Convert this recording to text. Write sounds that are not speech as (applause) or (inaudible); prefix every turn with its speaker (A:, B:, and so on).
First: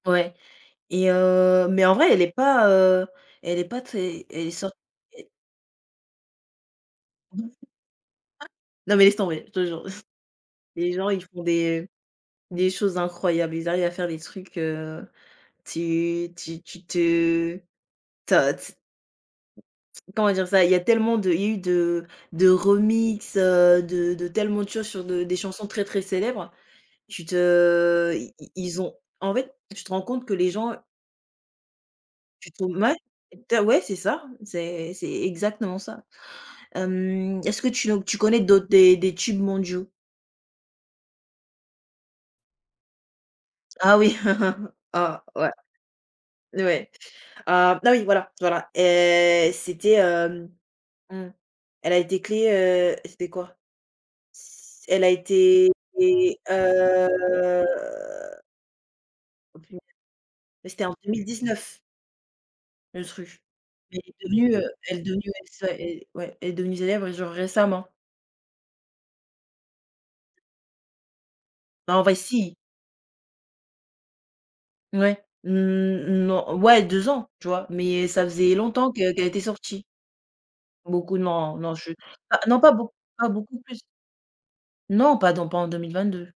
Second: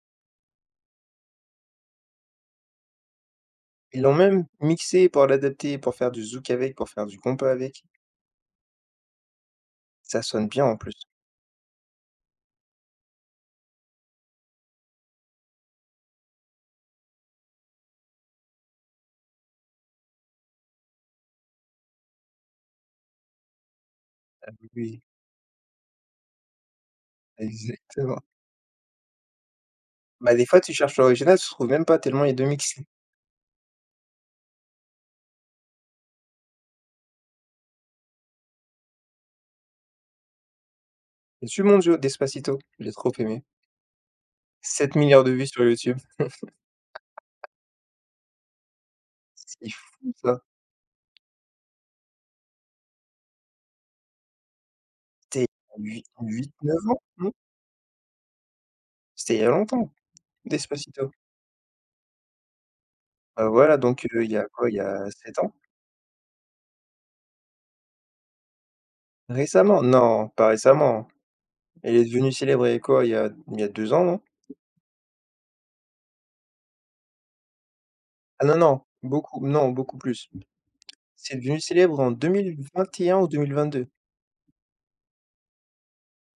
A: Ouais. Et heu, mais en vrai, elle est pas, heu, elle est pas
B: Ils l'ont
A: très
B: même
A: elle est sor
B: mixé pour
A: et
B: l'adapter, pour faire du zouk avec, pour faire du compas avec.
A: (unintelligible) Non, mais laisse tomber, je te jure. (chuckles)
B: Ça sonne bien en
A: Les
B: plus.
A: gens, ils font des des choses incroyables, ils arrivent à faire des trucs, heu, tu tu tu te ta ts comment dire ça? Il y a tellement de il y a eu de de remixes, heu, de de
B: Ah
A: tellement
B: beh,
A: de choses
B: oui.
A: sur de des chansons très, très célèbres. Tu te
B: Exactement.
A: i i ils ont en fait, tu te rends compte que
B: Bah, des
A: les
B: fois, tu
A: gens
B: cherches l'original, tu trouves même pas tellement il y a de
A: Tu
B: mixes.
A: trouves mouais, tu as ouais c'est ça, c'est c'est exactement ça, hem. Est-ce que tu nous tu connais d'autres des des tubes mondiaux?
B: Des tubes mondiaux, Despacito, j'ai trop aimé.
A: Ah oui, (chuckles)
B: 7 000 000 000
A: ah
B: de vues
A: ouais
B: sur YouTube.
A: et ouais.
B: (laughs)
A: Ah, bah oui, voilà, voilà. Et
B: C'est
A: c'était
B: fou ça.
A: hem, mmh, elle a été créée, heu, c'était quoi? S elle a
B: C'était
A: été
B: il y a 8-
A: et
B: 8-9 ans, non?
A: heu
B: C'était il y a
A: Oh punai
B: longtemps,
A: ouais c'était en deux
B: Despacito.
A: mille dix-neuf. Le truc,
B: Heu, voilà,
A: elle
B: donc
A: est
B: heu, il y a
A: devenue, heu,
B: quoi? Il y
A: elle est
B: a
A: devenue
B: 7
A: ouais
B: ans?
A: c'est ça, ouais, elle est devenue célèbre et genre récemment.
B: Récemment, non pas récemment, elle
A: En
B: est
A: vrai
B: devenue
A: si.
B: célèbre il y a quoi? Il y a il y a 2 ans, non?
A: Ouais, mmh, mmh, non, ouais 2 ans, tu vois? Mais, ça
B: Ah
A: faisait
B: non, non,
A: longtemps que qu'elle était
B: beaucoup non
A: sortie.
B: beaucoup plus.
A: Beaucoup
B: C'est
A: non,
B: devenu
A: non, je
B: célèbre en deux
A: ah
B: mille
A: non pas beau
B: vingt-et-un ou
A: pas beaucoup plus.
B: 2022.
A: Non, pas dans pas en 2022.